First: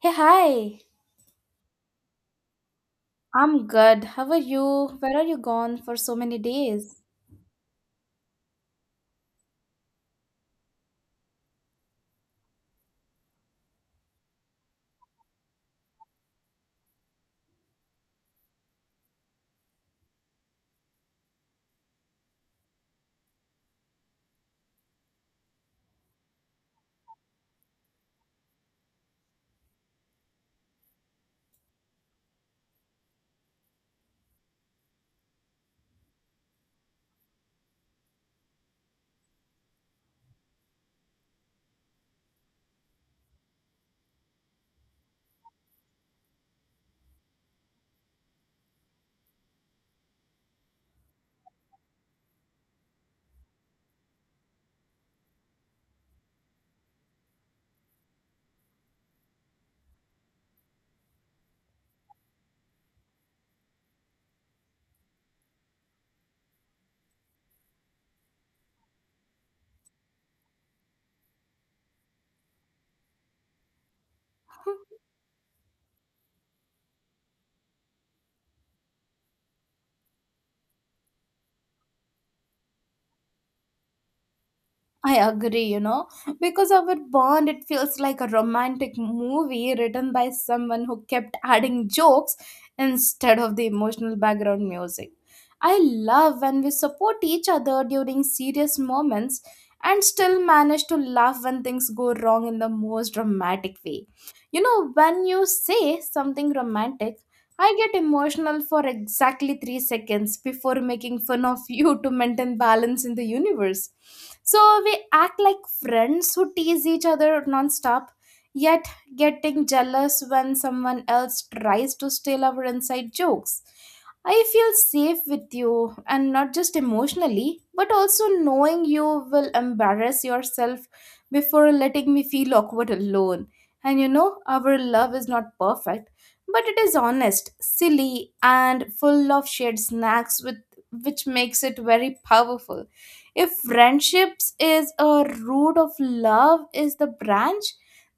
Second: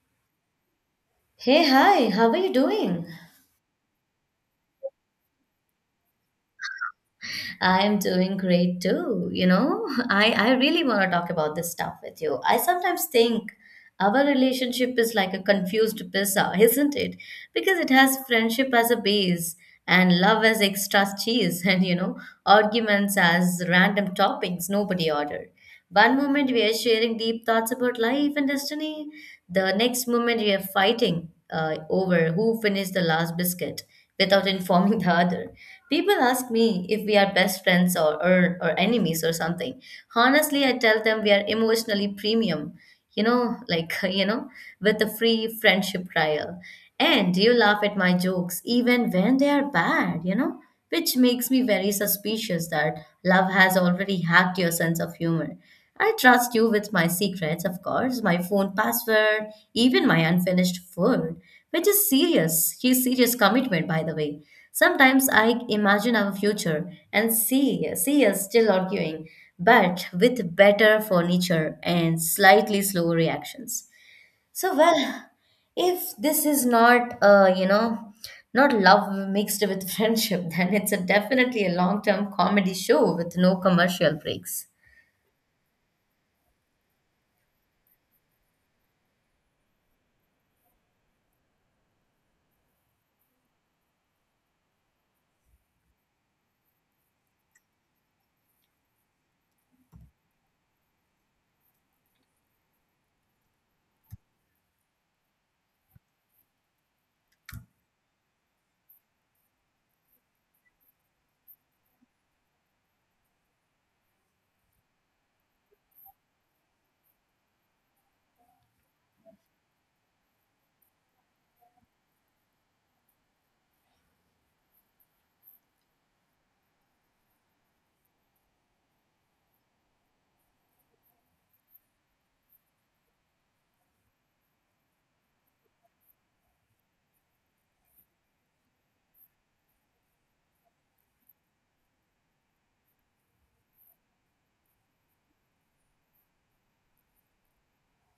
Hey, hi. Hey, hi, how are you doing? I'm good. How are you? Where are you gone for so many days? I am doing great too. You know, I really want to talk about this stuff with you. I sometimes think our relationship is like a confused pizza, isn't it? Because it has friendship as a base and love as extra cheese and, you know, arguments as random toppings nobody ordered. One moment we are sharing deep thoughts about life and destiny, the next moment we are fighting over who finished the last biscuit without informing the other. People ask me if we are best friends or enemies or something. Honestly, I tell them we are emotionally premium, you know, like, you know, with a free friendship trial. And you laugh at my jokes even when they are bad, you know, which makes me very suspicious that love has already hacked your sense of humor. I trust you with my secrets, of course, my phone password, even my unfinished food, which is serious. His serious commitment, by the way. Sometimes I imagine our future and see us still arguing, but with better furniture and slightly slower reactions. So, well, if this is not not love mixed with friendship, then it's a definitely a long-term comedy show with no commercial breaks. I agree, you know, because our bond, it feels like a romantic movie written by someone who kept adding jokes instead of the emotional background music. I love when we support each other during serious moments and still manage to laugh when things go wrong in the most dramatic way. You know, when you say something romantic, I get emotional for exactly 3 seconds before making fun of you to maintain balance in the universe. So we act like friends who tease each other nonstop, yet getting jealous when someone else tries to steal our inside jokes. I feel safe with you, and not just emotionally, but also knowing you will embarrass yourself before letting me feel awkward alone. And you know, our love is not perfect, but it is honest, silly, and full of shared snacks, which makes it very powerful. If friendships is a root of love, is the branch,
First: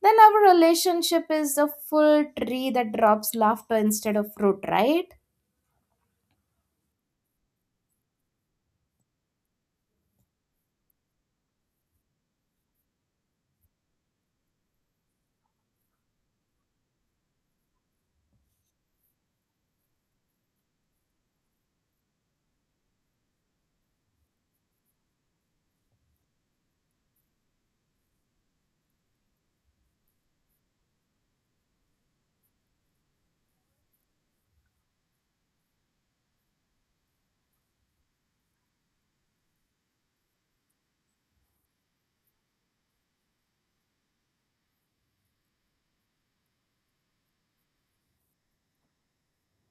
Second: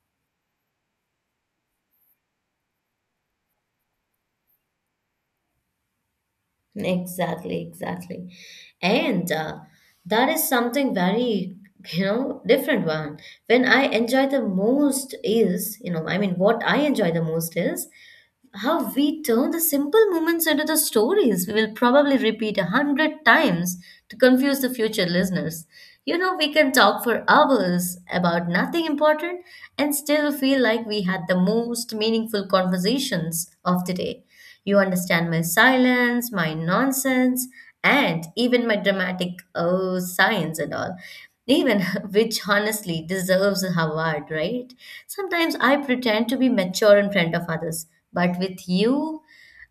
then our relationship is a full tree that drops laughter instead of fruit, right? Exactly, exactly. And that is something very, you know, different one. When I enjoy the most is, you know, I mean, what I enjoy the most is how we turn the simple moments into the stories we will probably repeat a hundred times to confuse the future listeners. You know, we can talk for hours about nothing important and still feel like we had the most meaningful conversations of the day. You understand my silence, my nonsense, and even my dramatic oh signs and all. Even which honestly deserves a award, right? Sometimes I pretend to be mature in front of others, but with you,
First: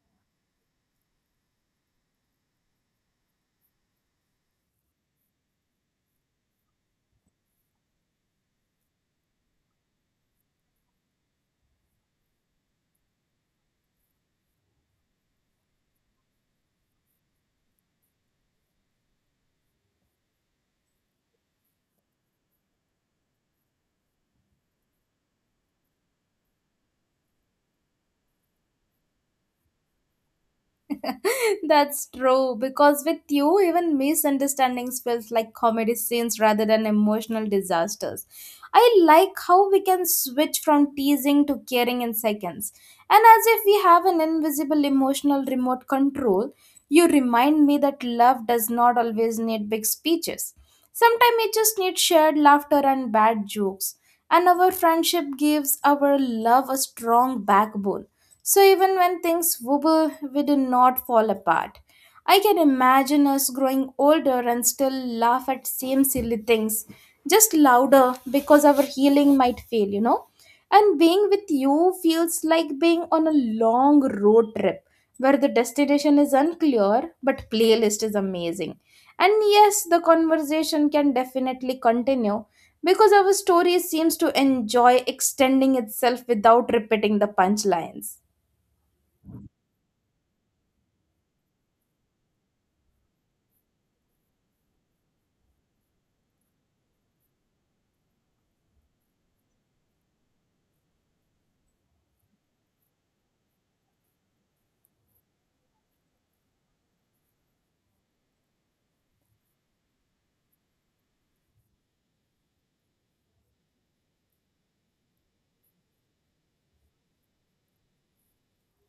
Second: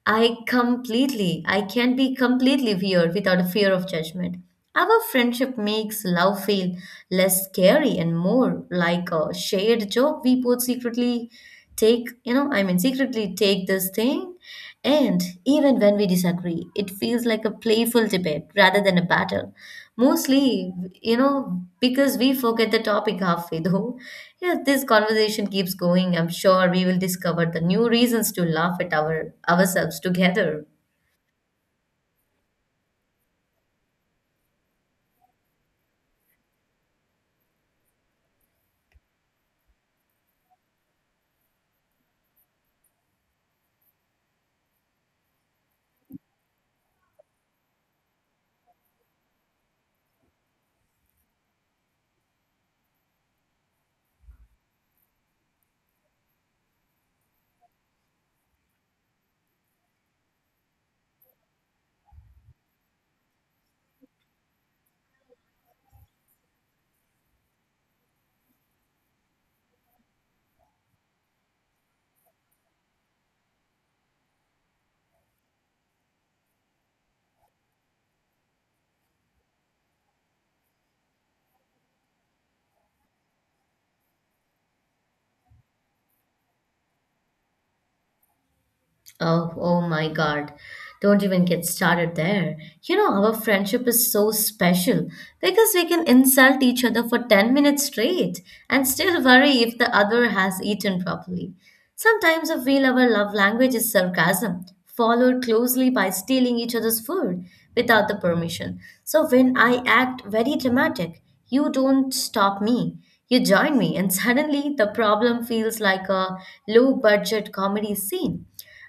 I can be completely weird without a fear of judgment. Our friendship makes love feel less scary and more like a shared joke. We both secretly take, you know, I mean, secretly take this thing. And even when we disagree, it feels like a playful debate rather than a battle. Mostly, you know, because we forget the topic halfway though. If this conversation keeps going, I'm sure we will discover the new reasons to laugh at ourselves together. That's true, because with you, even misunderstandings feels like comedy scenes rather than emotional disasters. I like how we can switch from teasing to caring in seconds, and as if we have an invisible emotional remote control. You remind me that love does not always need big speeches. Sometimes it just needs shared laughter and bad jokes. And our friendship gives our love a strong backbone. So even when things wobble, we do not fall apart. I can imagine us growing older and still laugh at same silly things, just louder because our healing might fail, you know? And being with you feels like being on a long road trip where the destination is unclear, but playlist is amazing. And yes, the conversation can definitely continue because our story seems to enjoy extending itself without repeating the punchlines. Oh, oh my God. Don't even get started there. You know, our friendship is so special because we can insult each other for 10 minutes straight and still worry if the other has eaten properly. Sometimes I feel our love language is sarcasm, followed closely by stealing each other's food without the permission. So when I act very dramatic, you don't stop me. You join me, and suddenly the problem feels like a low budget comedy scene.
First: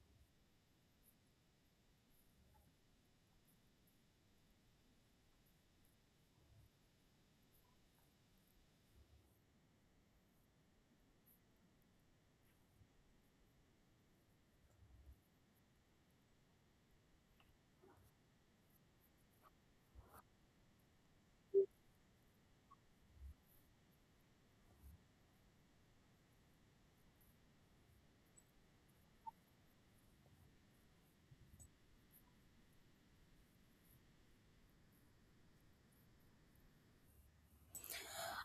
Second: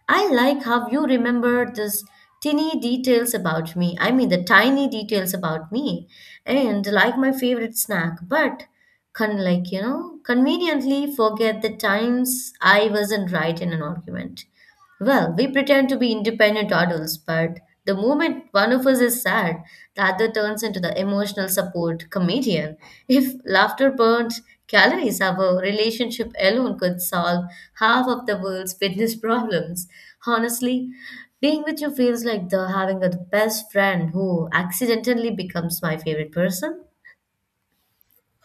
I like how you remember these tiny details about me. I mean, the tiny details about me, and like my favorite snack. But can, conveniently forget the times I wasn't right in an argument. Well, we pretend to be independent adults, but the moment one of us is sad, the other turns into the emotional support comedian. If laughter burnt calories, our relationship alone could solve half of the world's fitness problems. Honestly, being with you feels like the having the best friend who accidentally becomes my favorite person.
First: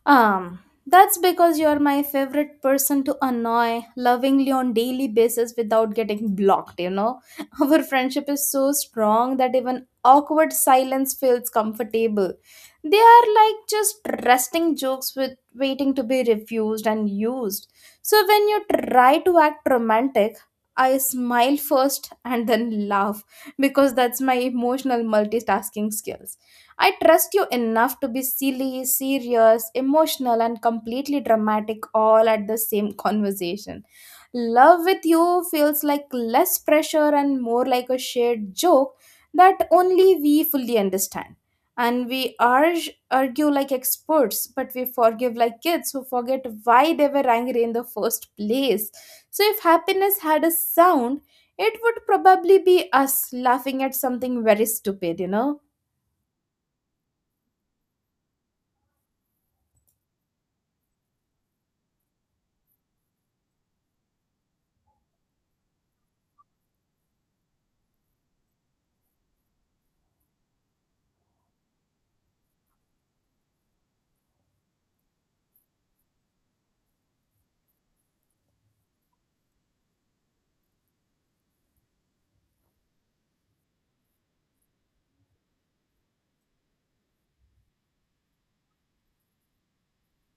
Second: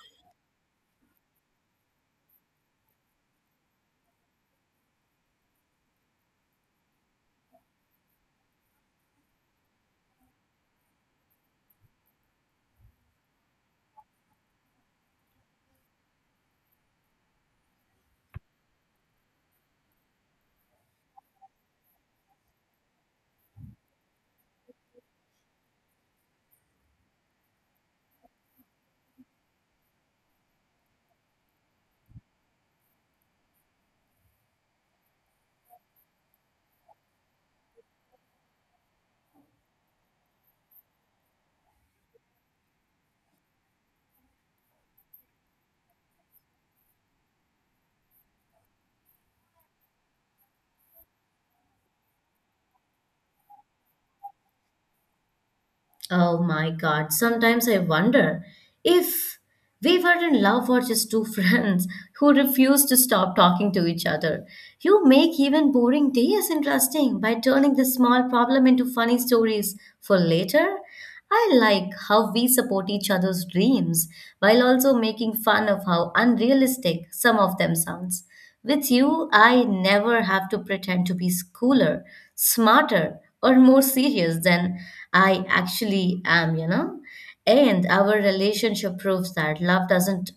Um, that's because you're my favorite person to annoy lovingly on daily basis without getting blocked, you know. Our friendship is so strong that even awkward silence feels comfortable. They are like just resting jokes with waiting to be refused and used. So when you try to act romantic, I smile first and then laugh because that's my emotional multitasking skills. I trust you enough to be silly, serious, emotional, and completely dramatic all at the same conversation. Love with you feels like less pressure and more like a shared joke that only we fully understand. And we argue like experts, but we forgive like kids who forget why they were angry in the first place. So, if happiness had a sound, it would probably be us laughing at something very stupid, you know? Oh my God, sometimes I wonder if we were in love or just two friends who refuse to stop talking to each other. You make even boring days interesting by turning the small problem into funny stories for later. I like how we support each other's dreams while also making fun of how unrealistic some of them sounds. With you, I never have to pretend to be cooler, smarter, or more serious than I actually am, you know? And our relationship proves that love doesn't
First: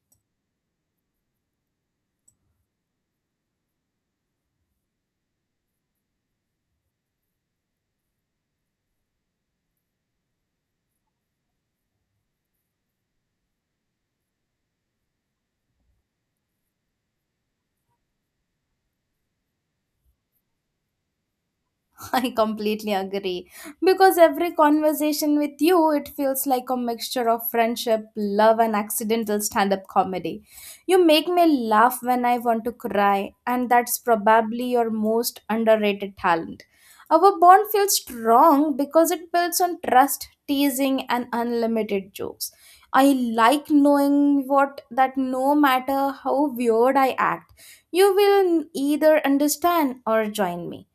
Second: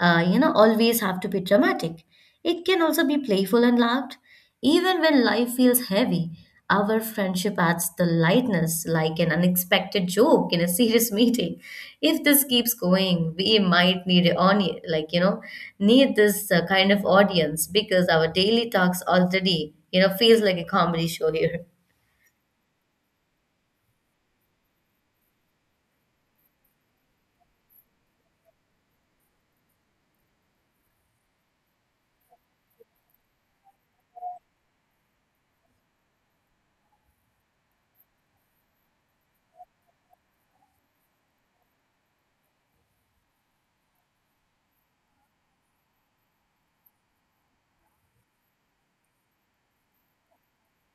always have to be dramatic. It can also be playful and loud. Even when life feels heavy, our friendship adds the lightness, like an unexpected joke in a serious meeting. If this keeps going, we might need a need this kind of audience because our daily talks already, you know, feels like a comedy show here. I completely agree because every conversation with you it feels like a mixture of friendship, love and accidental stand-up comedy. You make me laugh when I want to cry, and that's probably your most underrated talent. Our bond feels strong because it builds on trust, teasing and unlimited jokes. I like knowing what that no matter how weird I act, you will either understand or join me.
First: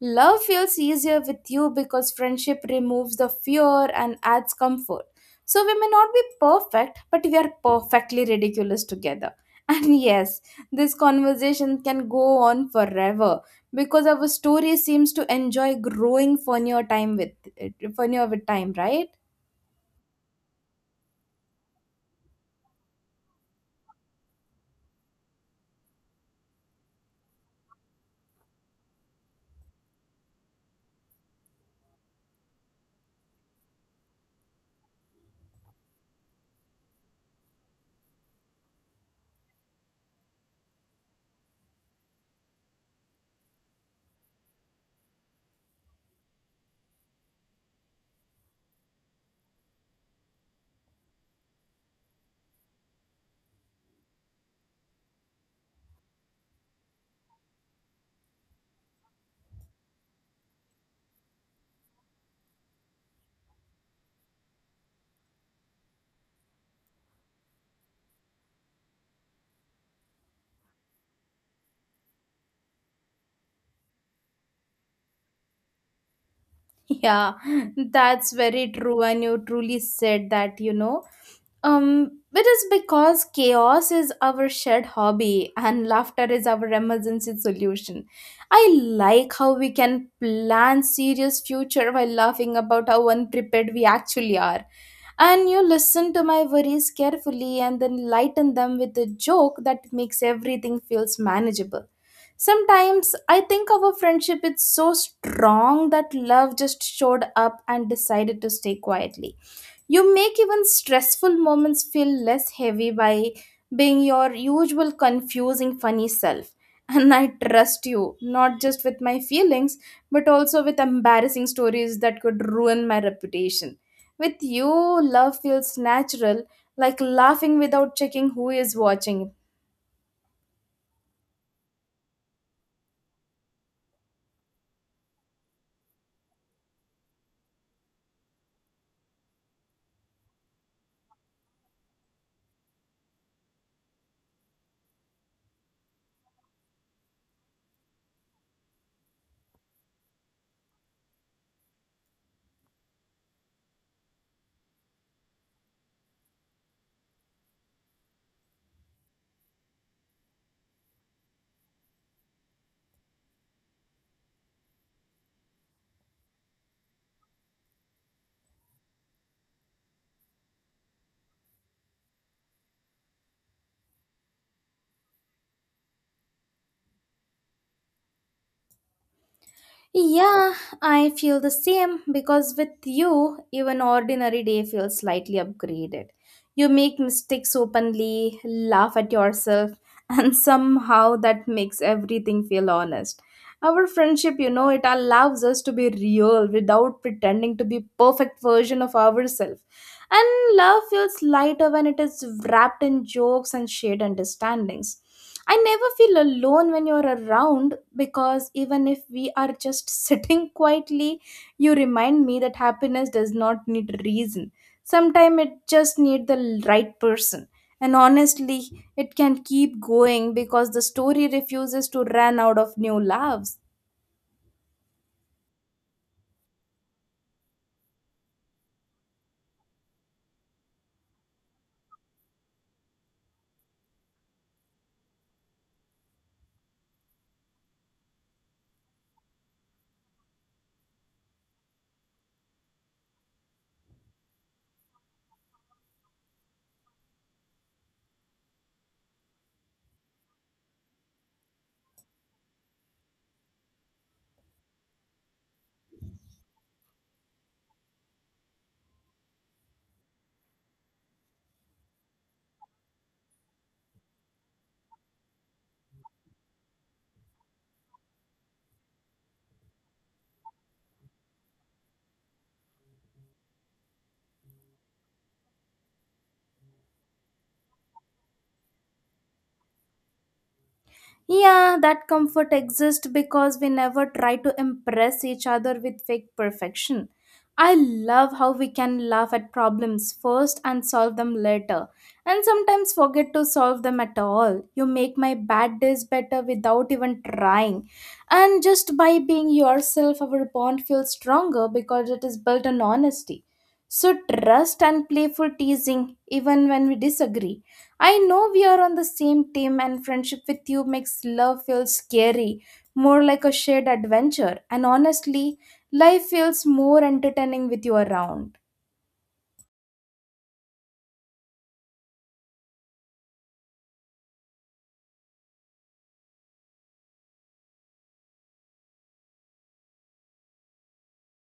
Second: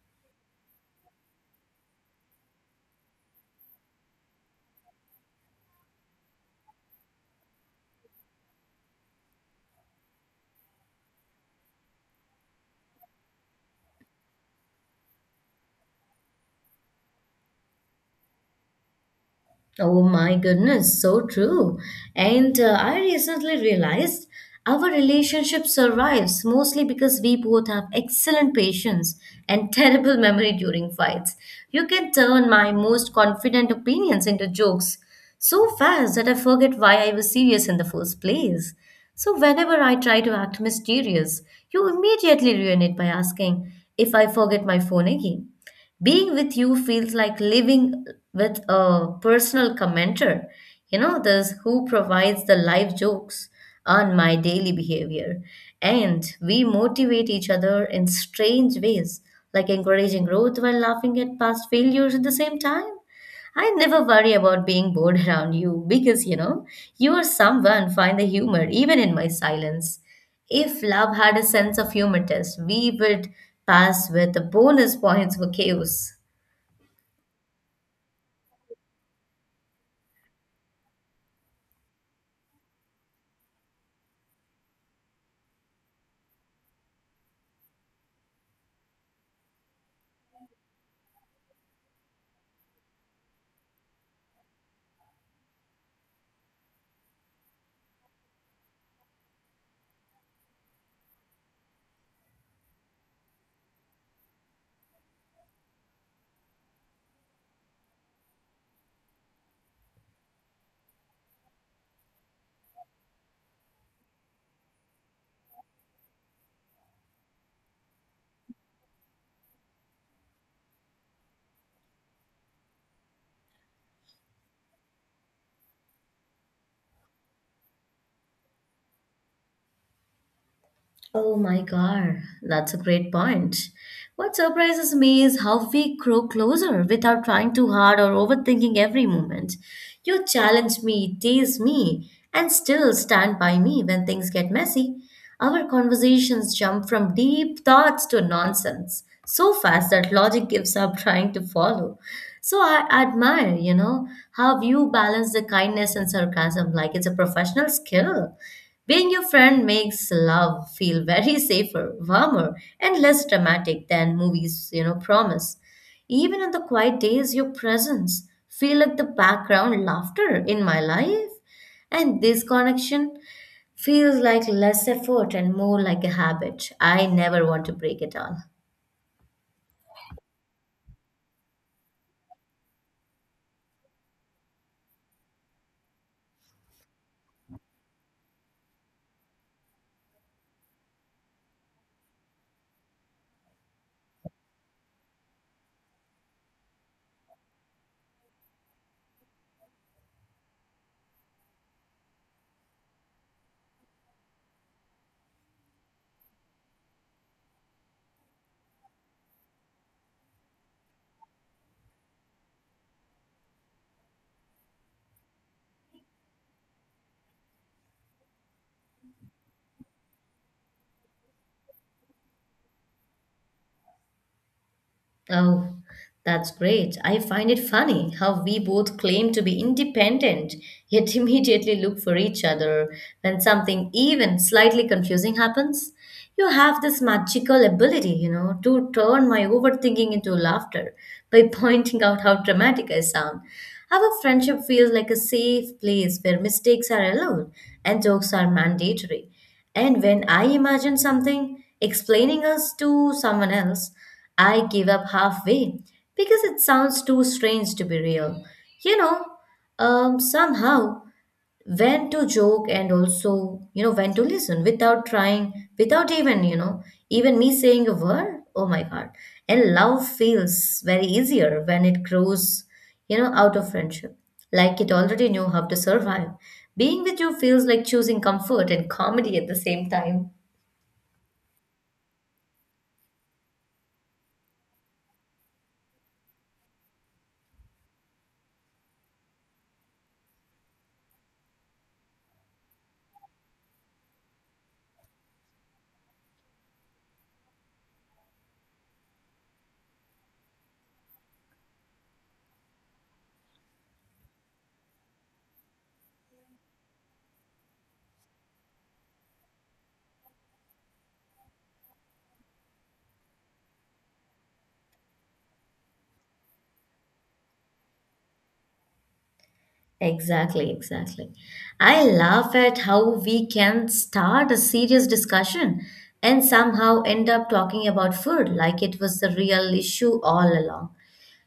Love feels easier with you because friendship removes the fear and adds comfort. So we may not be perfect, but we are perfectly ridiculous together. And yes, this conversation can go on forever because our story seems to enjoy growing funnier time with funnier with time, right? Oh my goodness, so true. And I recently realized our relationship survives mostly because we both have excellent patience and terrible memory during fights. You can turn my most confident opinions into jokes so fast that I forget why I was serious in the first place. So, whenever I try to act mysterious, you immediately ruin it by asking if I forget my phone again. Being with you feels like living with a personal commenter, you know, this who provides the live jokes on my daily behavior. And we motivate each other in strange ways, like encouraging growth while laughing at past failures at the same time. I never worry about being bored around you because, you know, you are someone find the humor even in my silence. If love had a sense of humor test, we would pass with bonus points for chaos. Yeah, that's very true, and you truly said that, you know. It is because chaos is our shared hobby and laughter is our emergency solution. I like how we can plan serious future while laughing about how unprepared we actually are. And you listen to my worries carefully and then lighten them with a joke that makes everything feels manageable. Sometimes I think our friendship is so strong that love just showed up and decided to stay quietly. You make even stressful moments feel less heavy by being your usual confusing funny self. And I trust you, not just with my feelings, but also with embarrassing stories that could ruin my reputation. With you, love feels natural, like laughing without checking who is watching. Oh my God, that's a great point. What surprises me is how we grow closer without trying too hard or overthinking every moment. You challenge me, tease me, and still stand by me when things get messy. Our conversations jump from deep thoughts to nonsense so fast that logic gives up trying to follow. So I admire, you know, how you balance the kindness and sarcasm like it's a professional skill. Being your friend makes love feel very safer, warmer, and less dramatic than movies, you know, promise. Even on the quiet days, your presence feel like the background laughter in my life. And this connection feels like less effort and more like a habit. I never want to break it all. Yeah, I feel the same because with you, even ordinary day feels slightly upgraded. You make mistakes openly, laugh at yourself, and somehow that makes everything feel honest. Our friendship, you know, it allows us to be real without pretending to be perfect version of ourselves. And love feels lighter when it is wrapped in jokes and shared understandings. I never feel alone when you're around because even if we are just sitting quietly, you remind me that happiness does not need reason. Sometimes it just needs the right person. And honestly, it can keep going because the story refuses to run out of new laughs. Oh, that's great. I find it funny how we both claim to be independent, yet immediately look for each other when something even slightly confusing happens. You have this magical ability, you know, to turn my overthinking into laughter by pointing out how dramatic I sound. Our friendship feels like a safe place where mistakes are allowed and jokes are mandatory. And when I imagine something, explaining us to someone else, I give up halfway because it sounds too strange to be real. You know, somehow when to joke, and also, you know, when to listen without trying, without even, you know, even me saying a word. Oh my God, and love feels very easier when it grows, you know, out of friendship, like it already knew how to survive. Being with you feels like choosing comfort and comedy at the same time. Yeah, that comfort exists because we never try to impress each other with fake perfection. I love how we can laugh at problems first and solve them later, and sometimes forget to solve them at all. You make my bad days better without even trying. And just by being yourself, our bond feels stronger because it is built on honesty, So, trust and playful teasing. Even when we disagree, I know we are on the same team, and friendship with you makes love feel scary, more like a shared adventure. And honestly, life feels more entertaining with you around. Exactly, exactly. I laugh at how we can start a serious discussion and somehow end up talking about food like it was the real issue all along.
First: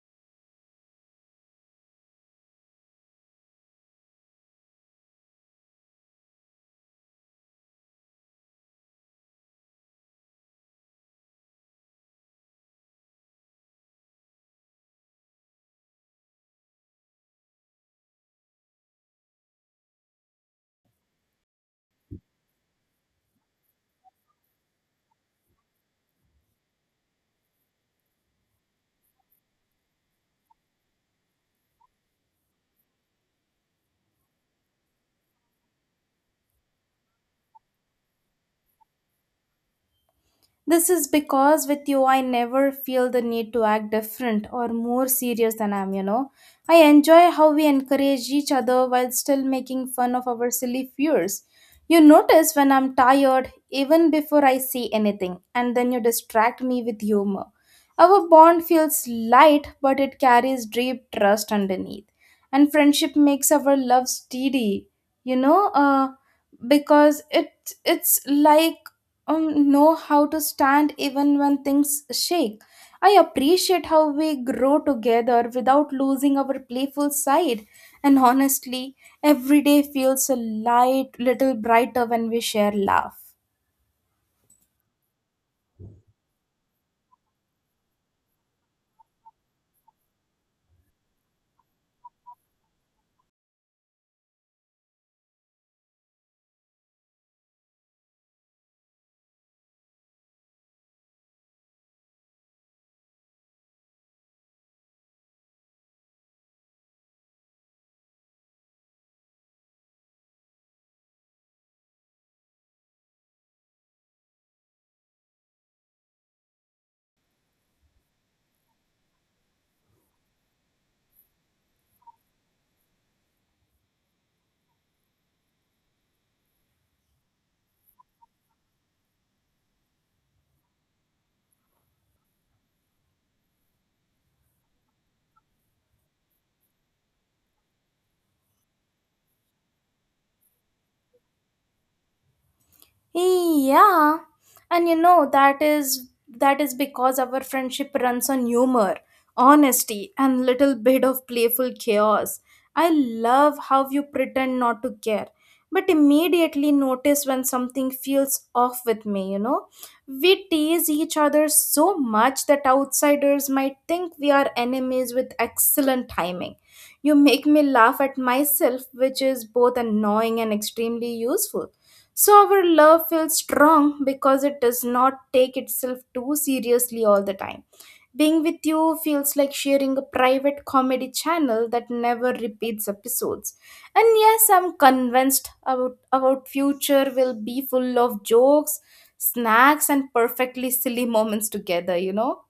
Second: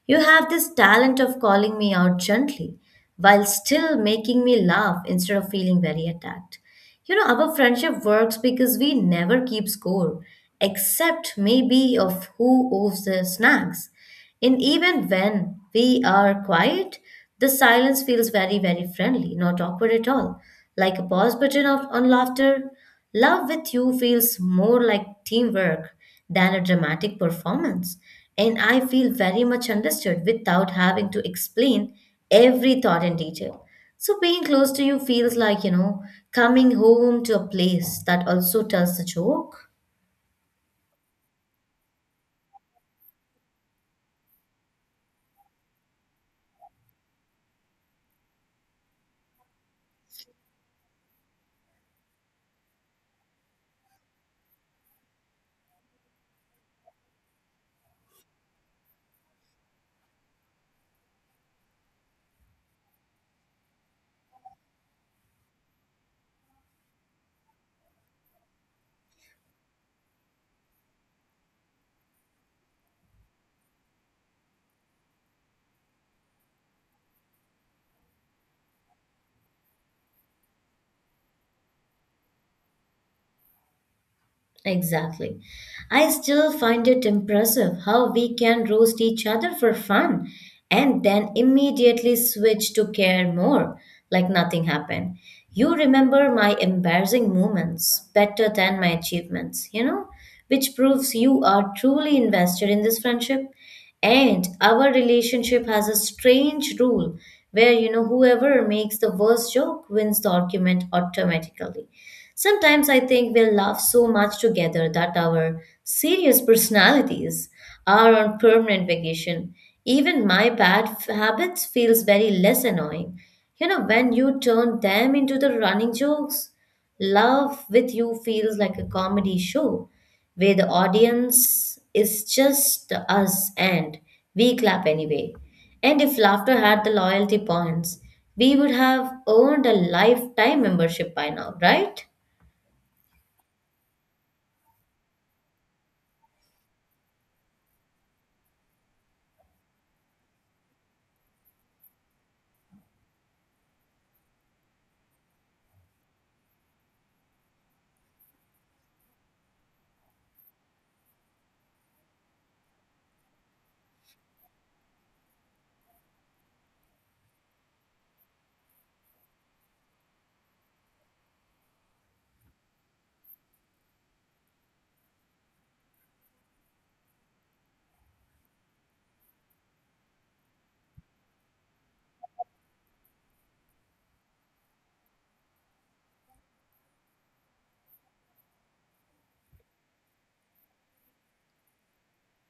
You have this talent of calling me out gently while still making me laugh instead of feeling very attacked. You know, our friendship works because we never keep score, except maybe of who owes the snacks. And even when we are quiet, the silence feels very, very friendly, not awkward at all, like a pause button on laughter. Love with you feels more like teamwork than a dramatic performance. And I feel very much understood without having to explain every thought in detail. So being close to you feels like, you know, coming home to a place that also tells a joke. This is because with you, I never feel the need to act different or more serious than I am, you know. I enjoy how we encourage each other while still making fun of our silly fears. You notice when I'm tired even before I say anything, and then you distract me with humor. Our bond feels light, but it carries deep trust underneath. And friendship makes our love steady, you know, because it's like, know how to stand even when things shake. I appreciate how we grow together without losing our playful side. And honestly, every day feels a light little brighter when we share laugh. Exactly. I still find it impressive how we can roast each other for fun and then immediately switch to care more, like nothing happened. You remember my embarrassing moments better than my achievements, you know, which proves you are truly invested in this friendship. And our relationship has a strange rule where, you know, whoever makes the worst joke wins the argument automatically. Sometimes I think we laugh so much together that our serious personalities are on permanent vacation. Even my habits feels very less annoying. You know, when you turn them into the running jokes. Love with You feels like a comedy show where the audience is just us and we clap anyway. And if laughter had the loyalty points, we would have earned a lifetime membership by now, right? Yeah, and you know that is because our friendship runs on humor, honesty, and little bit of playful chaos. I love how you pretend not to care, but immediately notice when something feels off with me, you know? We tease each other so much that outsiders might think we are enemies with excellent timing. You make me laugh at myself, which is both annoying and extremely useful. So our love feels strong because it does not take itself too seriously all the time. Being with you feels like sharing a private comedy channel that never repeats episodes. And yes, I'm convinced about future will be full of jokes, snacks and perfectly silly moments together, you know.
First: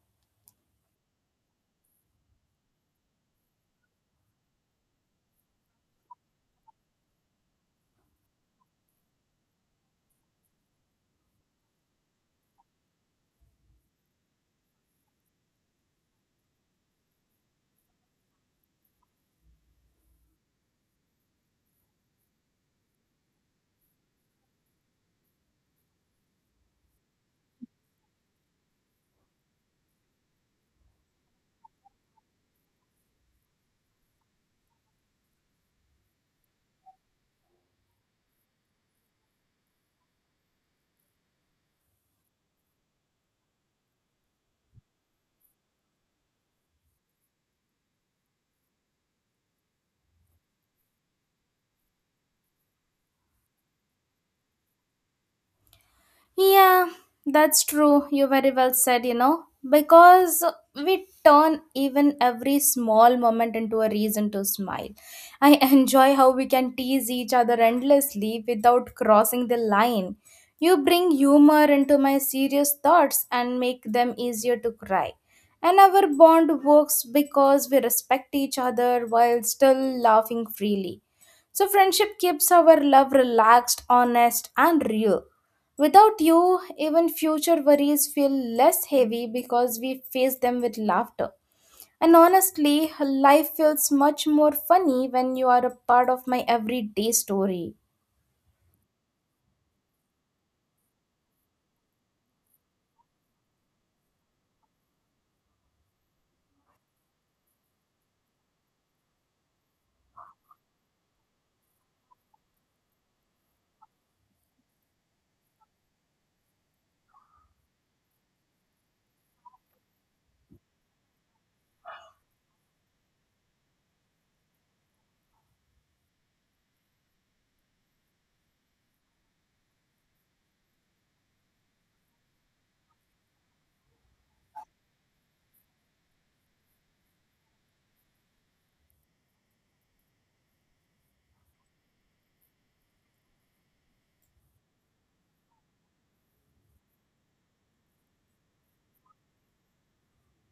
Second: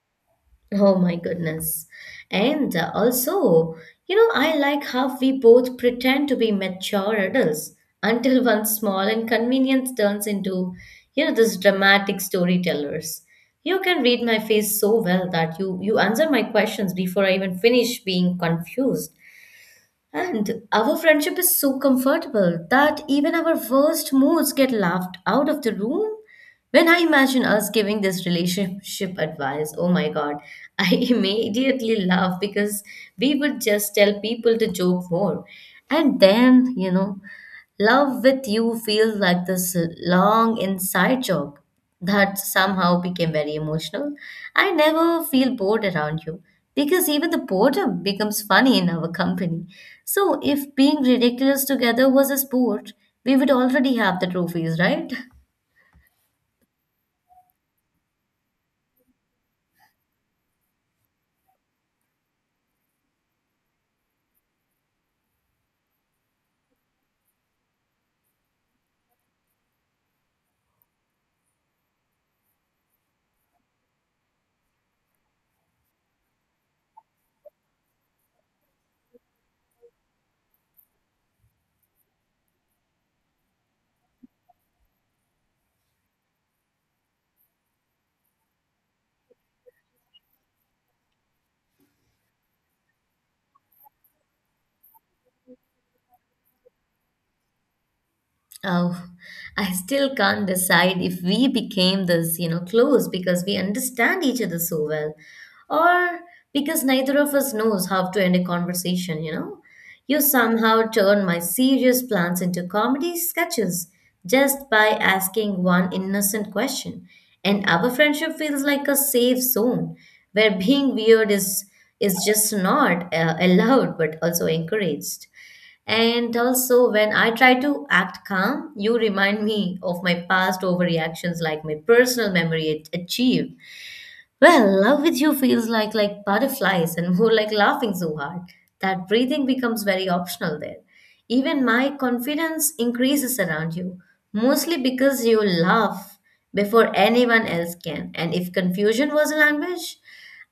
Oh my goodness. And also, you know, I like how we both pretend to be mature adults until one small inconvenience turns into, you know, this dramatic storytellers. You can read my face so well that you answer my questions before I even finish being confused. And our friendship is so comfortable that even our worst moods get laughed out of the room. When I imagine us giving this relationship advice, oh my God, I immediately laugh because we would just tell people to joke more. And then, love with you feels like this long inside joke that somehow became very emotional. I never feel bored around you because even the boredom becomes funny in our company. So if being ridiculous together was a sport, we would already have the trophies, right? Yeah, that's true. You very well said, you know, because we turn even every small moment into a reason to smile. I enjoy how we can tease each other endlessly without crossing the line. You bring humor into my serious thoughts and make them easier to cry. And our bond works because we respect each other while still laughing freely. So, friendship keeps our love relaxed, honest, and real. Without you, even future worries feel less heavy because we face them with laughter. And honestly, life feels much more funny when you are a part of my everyday story. Oh, I still can't decide if we became this, close because we understand each other so well, or because neither of us knows how to end a conversation, you know. You somehow turned my serious plans into comedy sketches just by asking one innocent question. And our friendship feels like a safe zone where being weird is just not allowed but also encouraged. And also, when I try to act calm, you remind me of my past overreactions, like my personal memory at achieve. Well, love with you feels like butterflies and more like laughing so hard that breathing becomes very optional there. Even my confidence increases around you, mostly because you laugh before anyone else can. And if confusion was a language,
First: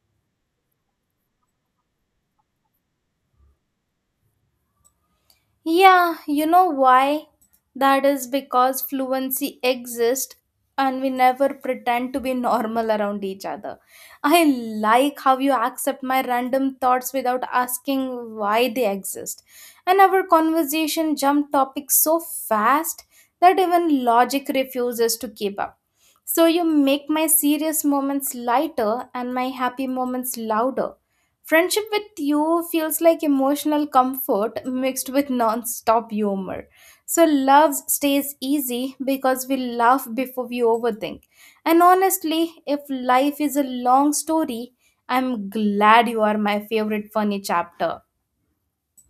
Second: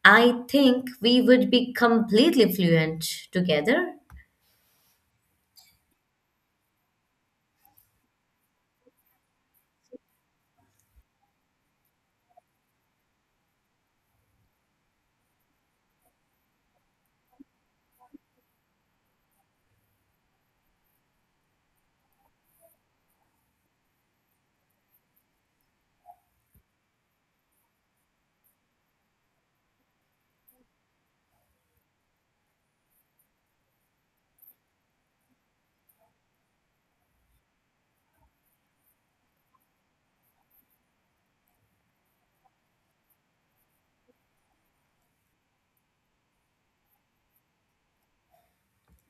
I think we would be completely fluent together. Yeah, you know why? That is because fluency exists and we never pretend to be normal around each other. I like how you accept my random thoughts without asking why they exist. And our conversation jump topics so fast that even logic refuses to keep up. So you make my serious moments lighter and my happy moments louder. Friendship with you feels like emotional comfort mixed with non-stop humor. So love stays easy because we laugh before we overthink. And honestly, if life is a long story, I'm glad you are my favorite funny chapter.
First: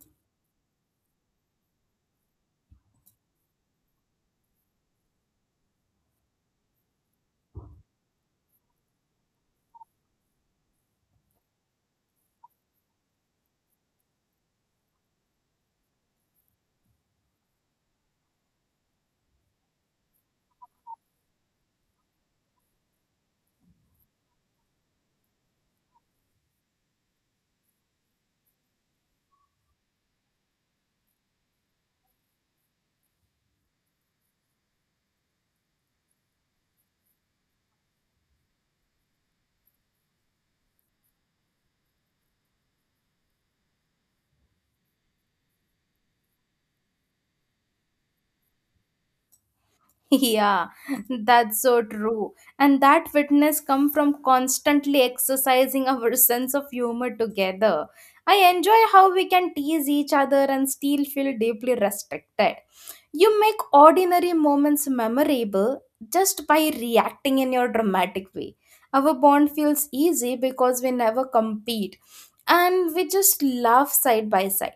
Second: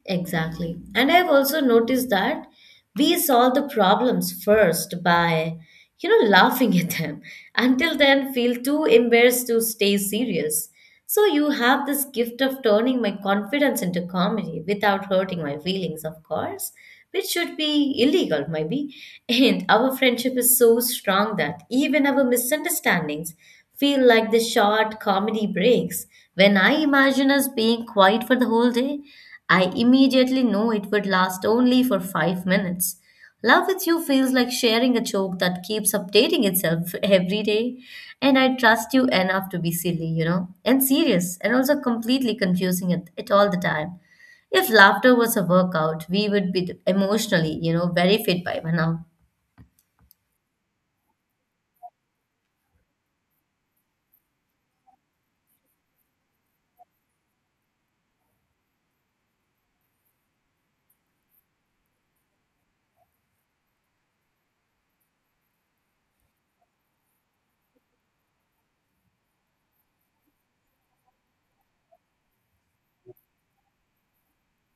Exactly. And I've also noticed that we solve the problems first by, laughing at them. Until then, feel too embarrassed to stay serious. So you have this gift of turning my confidence into comedy without hurting my feelings, of course, which should be illegal, maybe. And our friendship is so strong that even our misunderstandings feel like the short comedy breaks. When I imagine us being quiet for the whole day, I immediately know it would last only for 5 minutes. Love with you feels like sharing a joke that keeps updating itself every day, and I trust you enough to be silly, and serious, and also completely confusing it all the time. If laughter was a workout, we would be emotionally, very fit by now. Yeah, that's so true. And that fitness come from constantly exercising our sense of humor together. I enjoy how we can tease each other and still feel deeply respected. You make ordinary moments memorable just by reacting in your dramatic way. Our bond feels easy because we never compete and we just laugh side by side.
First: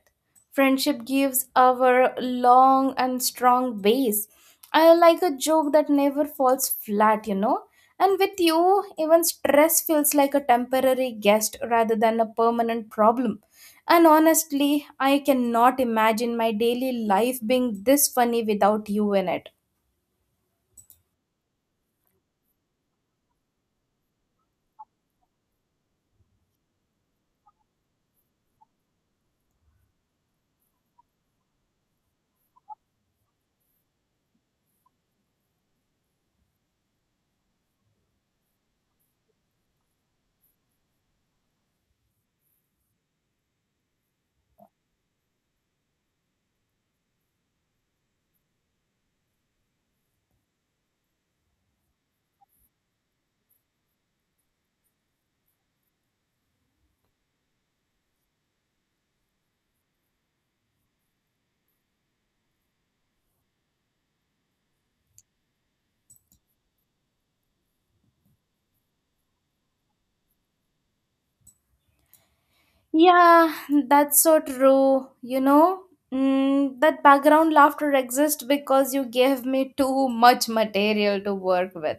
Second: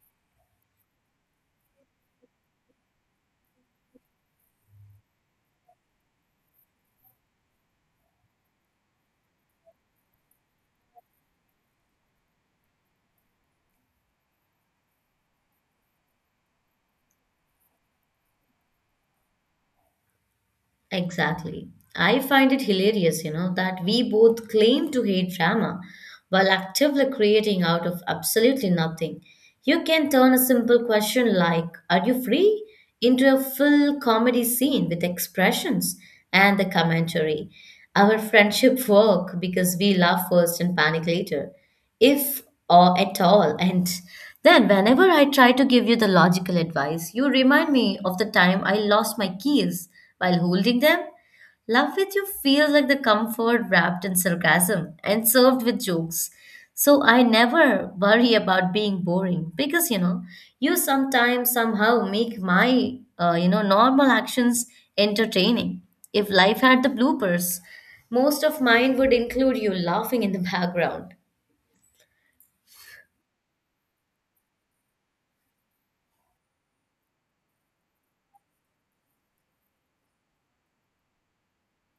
Friendship gives our long and strong base. I like a joke that never falls flat, you know. And with you, even stress feels like a temporary guest rather than a permanent problem, and honestly, I cannot imagine my daily life being this funny without you in it. Exactly. I find it hilarious, that we both claim to hate drama while actively creating out of absolutely nothing. You can turn a simple question like, "Are you free?" into a full comedy scene with expressions and the commentary. Our friendship work because we laugh first and panic later if or at all. And then, whenever I try to give you the logical advice, you remind me of the time I lost my keys while holding them. Love with you feels like the comfort wrapped in sarcasm and served with jokes. So I never worry about being boring because you sometimes somehow make my normal actions entertaining. If life had the bloopers, most of mine would include you laughing in the background. Yeah, that's so true. You know, that background laughter exists because you gave me too much material to work with.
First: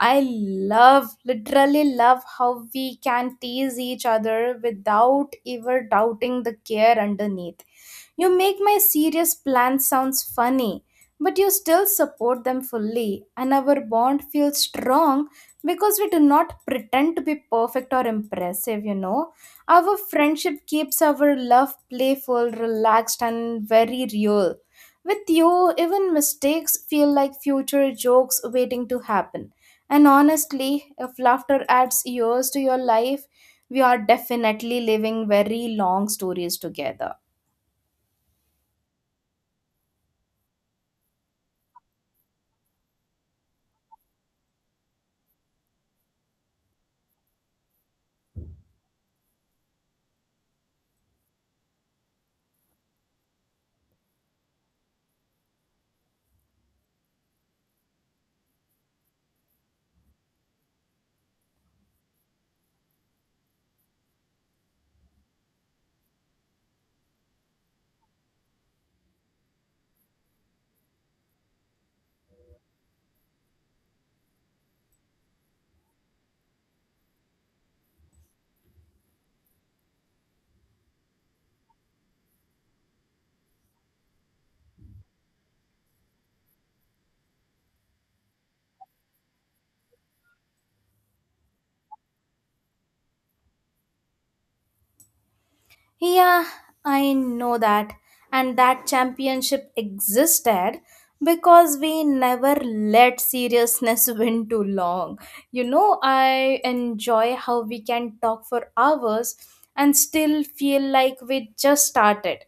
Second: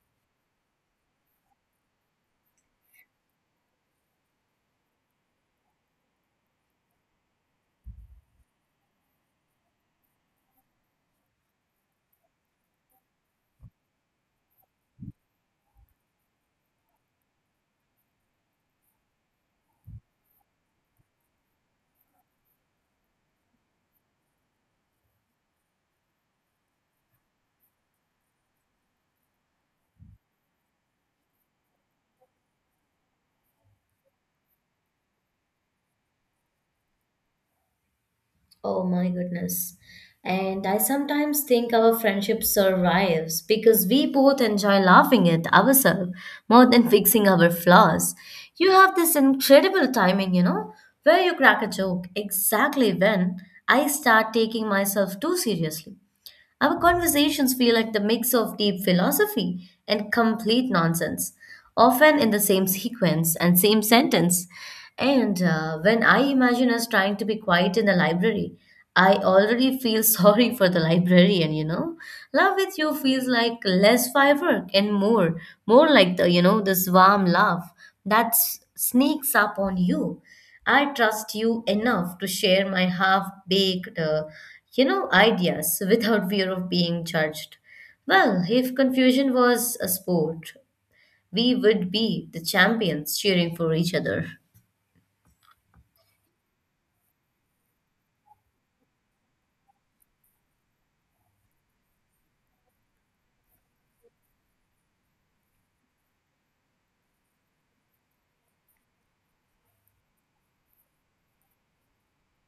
I love, literally love how we can tease each other without ever doubting the care underneath. You make my serious plans sounds funny, but you still support them fully, and our bond feels strong because we do not pretend to be perfect or impressive, you know. Our friendship keeps our love playful, relaxed, and very real. With you, even mistakes feel like future jokes waiting to happen. And honestly, if laughter adds years to your life, we are definitely living very long stories together. Oh my goodness. And I sometimes think our friendship survives because we both enjoy laughing at ourselves more than fixing our flaws. You have this incredible timing, where you crack a joke exactly when I start taking myself too seriously. Our conversations feel like the mix of deep philosophy and complete nonsense, often in the same sequence and same sentence. And when I imagine us trying to be quiet in the library, I already feel sorry for the librarian. Love with you feels like less firework and more like this warm love that sneaks up on you. I trust you enough to share my half-baked, ideas without fear of being judged. Well, if confusion was a sport, we would be the champions cheering for each other. Yeah, I know that. And that championship existed because we never let seriousness win too long. You know, I enjoy how we can talk for hours and still feel like we just started.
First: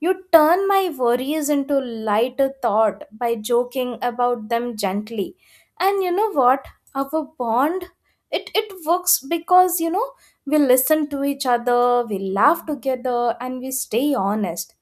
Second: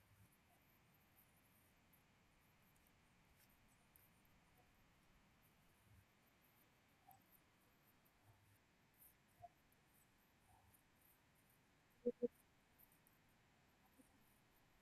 You turn my worries into lighter thought by joking about them gently. And you know what? Our bond, it works because, you know, we listen to each other, we laugh together, and we stay honest.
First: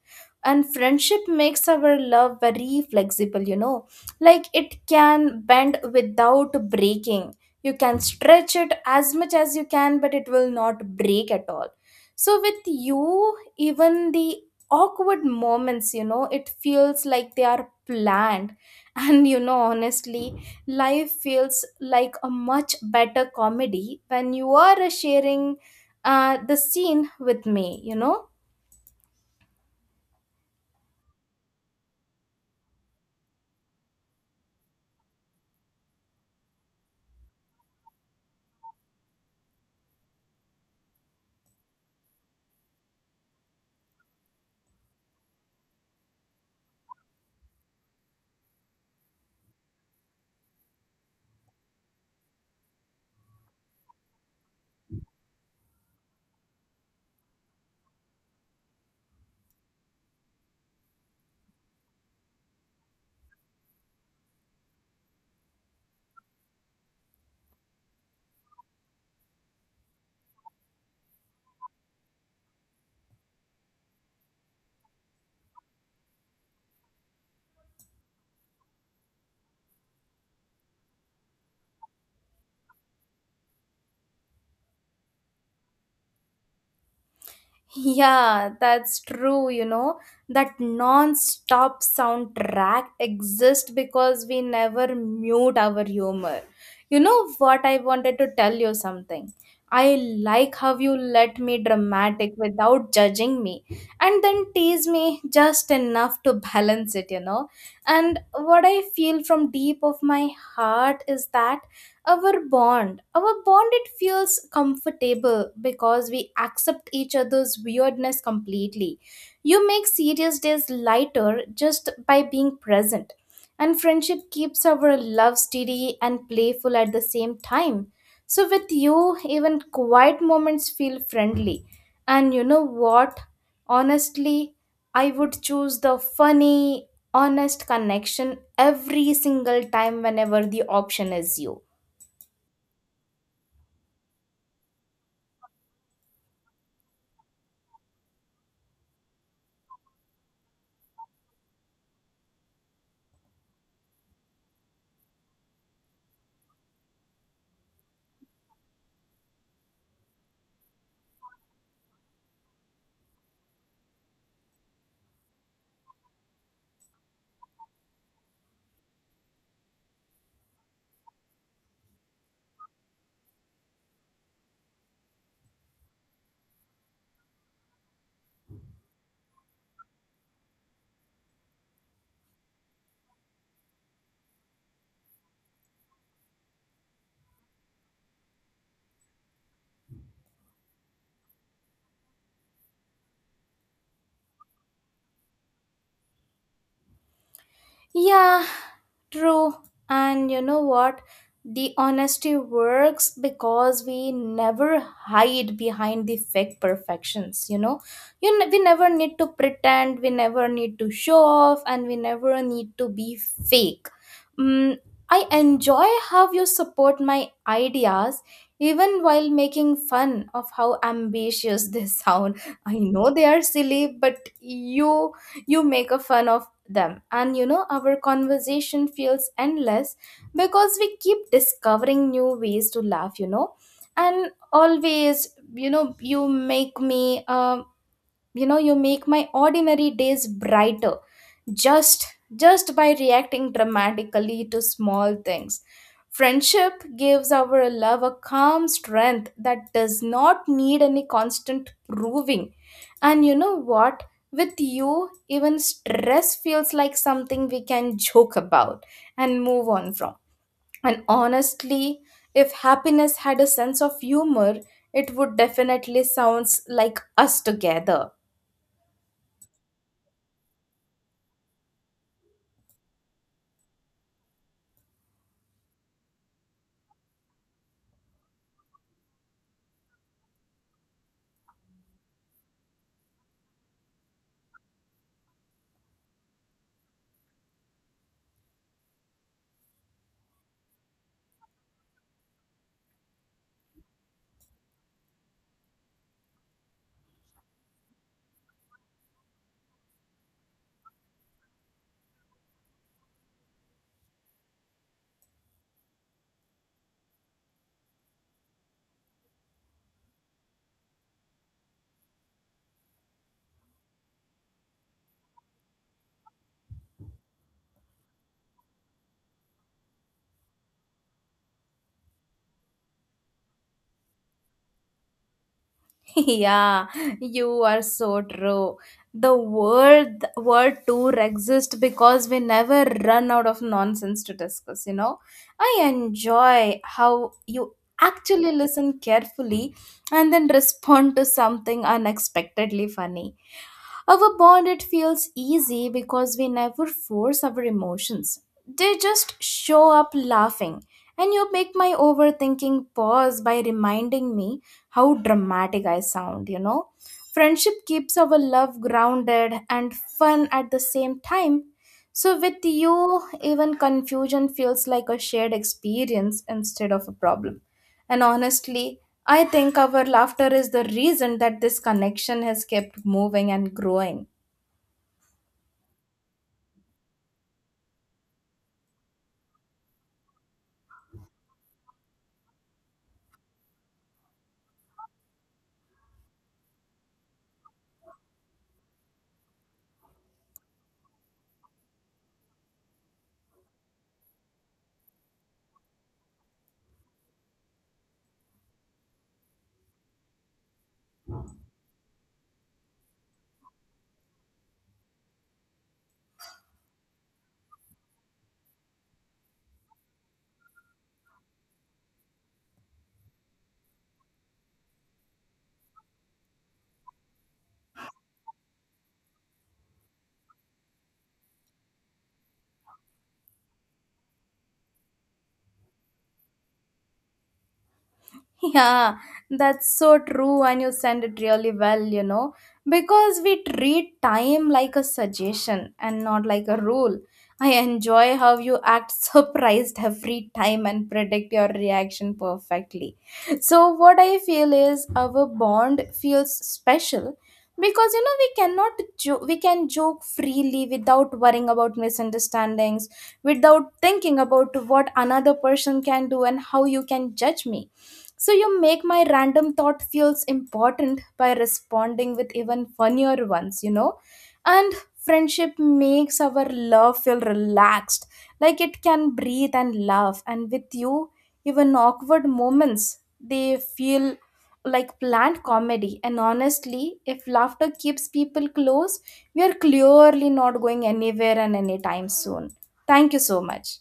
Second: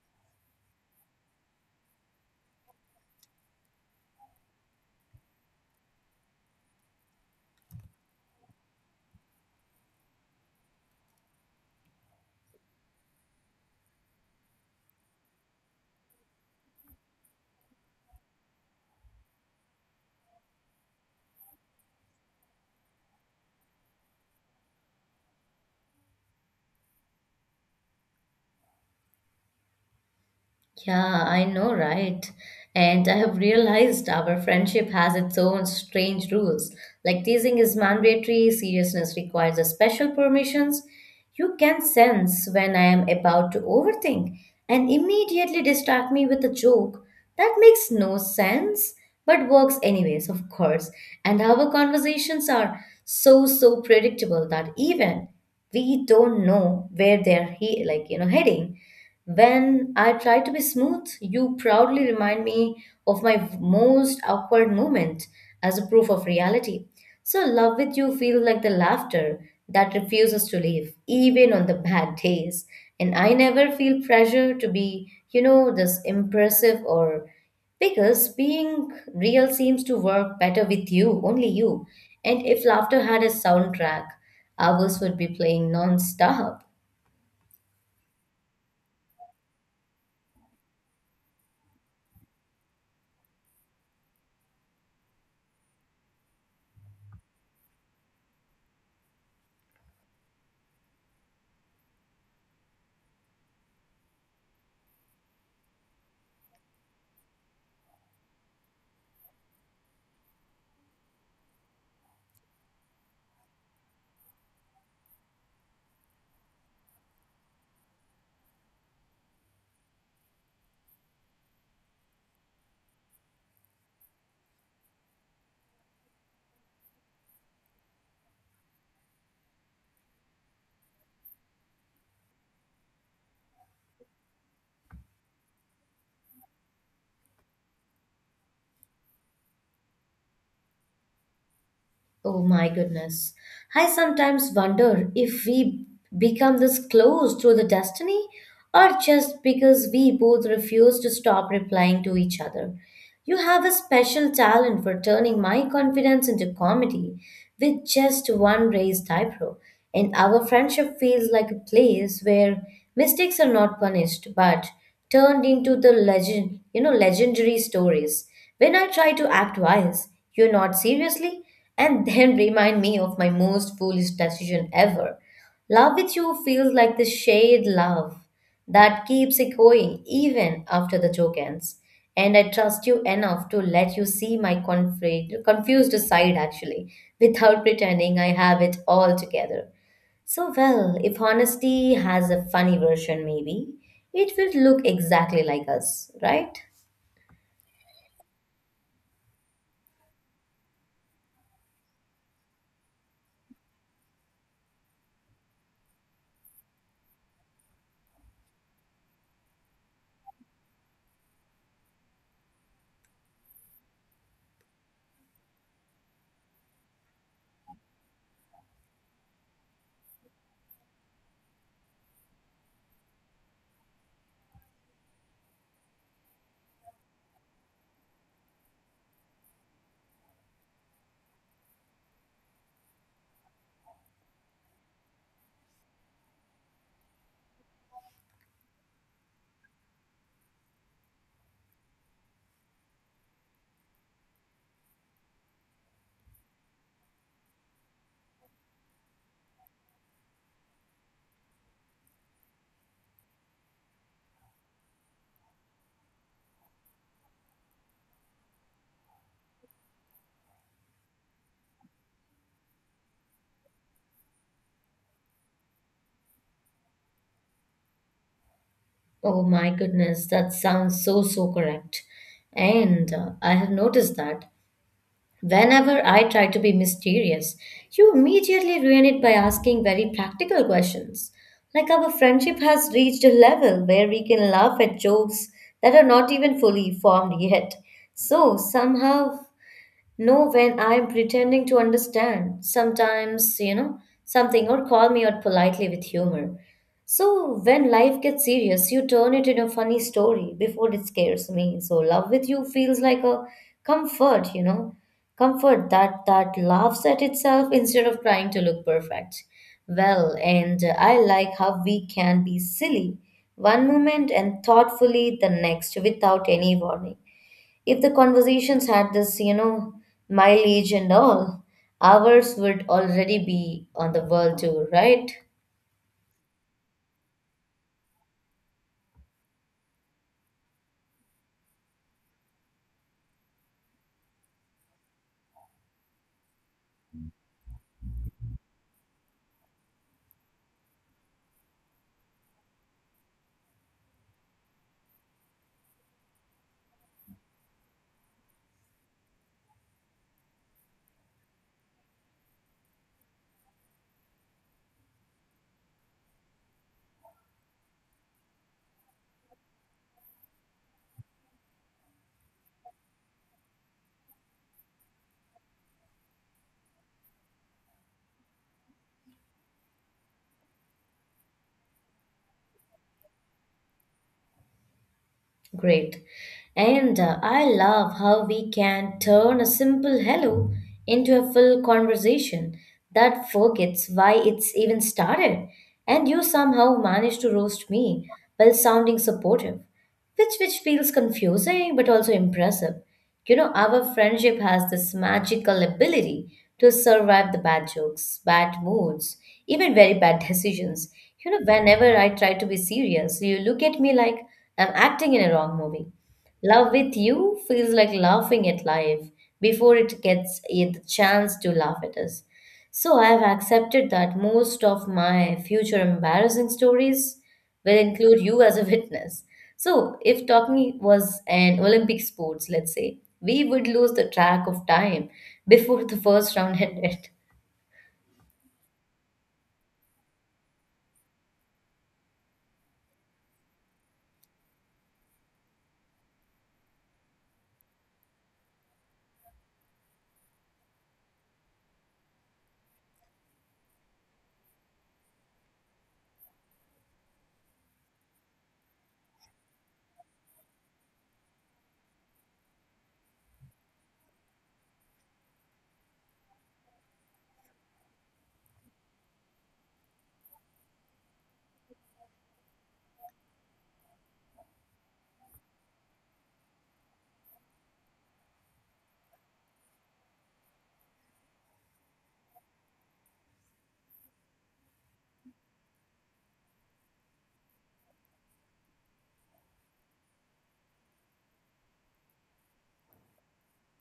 And friendship makes our love very flexible, you know. Like it can bend without breaking. You can stretch it as much as you can, but it will not break at all. So, with you, even the awkward moments, you know, it feels like they are planned. And, you know, honestly, life feels like a much better comedy when you are sharing the scene with me, you know? Yeah, I know, right? And I have realized our friendship has its own strange rules. Like teasing is mandatory, seriousness requires a special permissions. You can sense when I am about to overthink and immediately distract me with a joke. That makes no sense, but works anyways, of course. And our conversations are so, so predictable that even we don't know where they're like heading. When I try to be smooth, you proudly remind me of my most awkward moment as a proof of reality. So love with you feels like the laughter that refuses to leave even on the bad days, and I never feel pressure to be this impressive or because being real seems to work better with you, only you. And if laughter had a soundtrack, ours would be playing non-stop. Yeah, that's true, you know? That non stop soundtrack exists because we never mute our humor. You know what? I wanted to tell you something. I like how you let me dramatic without judging me and then tease me just enough to balance it, you know. And what I feel from deep of my heart is that our bond, it feels comfortable because we accept each other's weirdness completely. You make serious days lighter just by being present, and friendship keeps our love steady and playful at the same time. So with you, even quiet moments feel friendly. And you know what? Honestly, I would choose the funny, honest connection every single time whenever the option is you. Oh my goodness. I sometimes wonder if we become this close through the destiny or just because we both refuse to stop replying to each other. You have a special talent for turning my confidence into comedy with just one raised eyebrow. And our friendship feels like a place where mistakes are not punished but turned into the legendary stories. When I try to act wise, you're not seriously, and then remind me of my most foolish decision ever. Love with you feels like the shared love that keeps echoing even after the joke ends. And I trust you enough to let you see my confused side actually, without pretending I have it all together. So, well, if honesty has a funny version, maybe it will look exactly like us, right? Yeah, true. And you know what? The honesty works because we never hide behind the fake perfections, you know? We never need to pretend, we never need to show off, and we never need to be fake. Mm, I enjoy how you support my ideas even while making fun of how ambitious they sound. I know they are silly, but you make a fun of them. And you know, our conversation feels endless because we keep discovering new ways to laugh, you know. And always, you know, you make me, you know, you make my ordinary days brighter just just by reacting dramatically to small things. Friendship gives our love a calm strength that does not need any constant proving. And you know what? With you, even stress feels like something we can joke about and move on from. And honestly, if happiness had a sense of humor, it would definitely sounds like us together. Oh my goodness, that sounds so, so correct. And I have noticed that whenever I try to be mysterious, you immediately ruin it by asking very practical questions. Like our friendship has reached a level where we can laugh at jokes that are not even fully formed yet. So somehow no, when I'm pretending to understand, sometimes, something or call me out politely with humor. So when life gets serious, you turn it into a funny story before it scares me. So love with you feels like a comfort, you know, comfort that laughs at itself instead of trying to look perfect. Well, and I like how we can be silly one moment and thoughtfully the next without any warning. If the conversations had this, mileage and all, ours would already be on the world tour, right? Yeah, you are so true. The world tour exists because we never run out of nonsense to discuss, you know. I enjoy how you actually listen carefully and then respond to something unexpectedly funny. Our bond, it feels easy because we never force our emotions. They just show up laughing. And you make my overthinking pause by reminding me how dramatic I sound, you know? Friendship keeps our love grounded and fun at the same time. So, with you, even confusion feels like a shared experience instead of a problem. And honestly, I think our laughter is the reason that this connection has kept moving and growing. Great. And I love how we can turn a simple hello into a full conversation that forgets why it's even started. And you somehow managed to roast me while sounding supportive, which feels confusing but also impressive. You know, our friendship has this magical ability to survive the bad jokes, bad moods, even very bad decisions. You know, whenever I try to be serious, you look at me like I'm acting in a wrong movie. Love with you feels like laughing at life before it gets a chance to laugh at us. So I have accepted that most of my future embarrassing stories will include you as a witness. So if talking was an Olympic sports, let's say, we would lose the track of time before the first round ended. Yeah, that's so true, and you said it really well, you know, because we treat time like a suggestion and not like a rule. I enjoy how you act surprised every time and predict your reaction perfectly. So, what I feel is our bond feels special because you know we cannot we can joke freely without worrying about misunderstandings, without thinking about what another person can do and how you can judge me. So you make my random thought feels important by responding with even funnier ones, you know? And friendship makes our love feel relaxed, like it can breathe and laugh. And with you, even awkward moments, they feel like planned comedy. And honestly, if laughter keeps people close, we are clearly not going anywhere and anytime soon. Thank you so much.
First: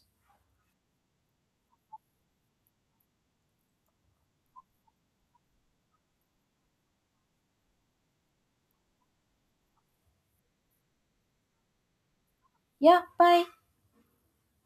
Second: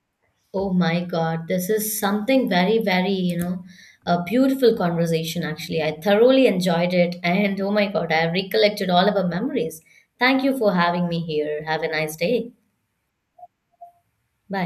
Oh my God, this is something very, very, a beautiful conversation actually. I thoroughly enjoyed it. And oh my God, I have recollected all of our memories. Thank you for having me here. Have a nice day. Yeah, bye. Bye.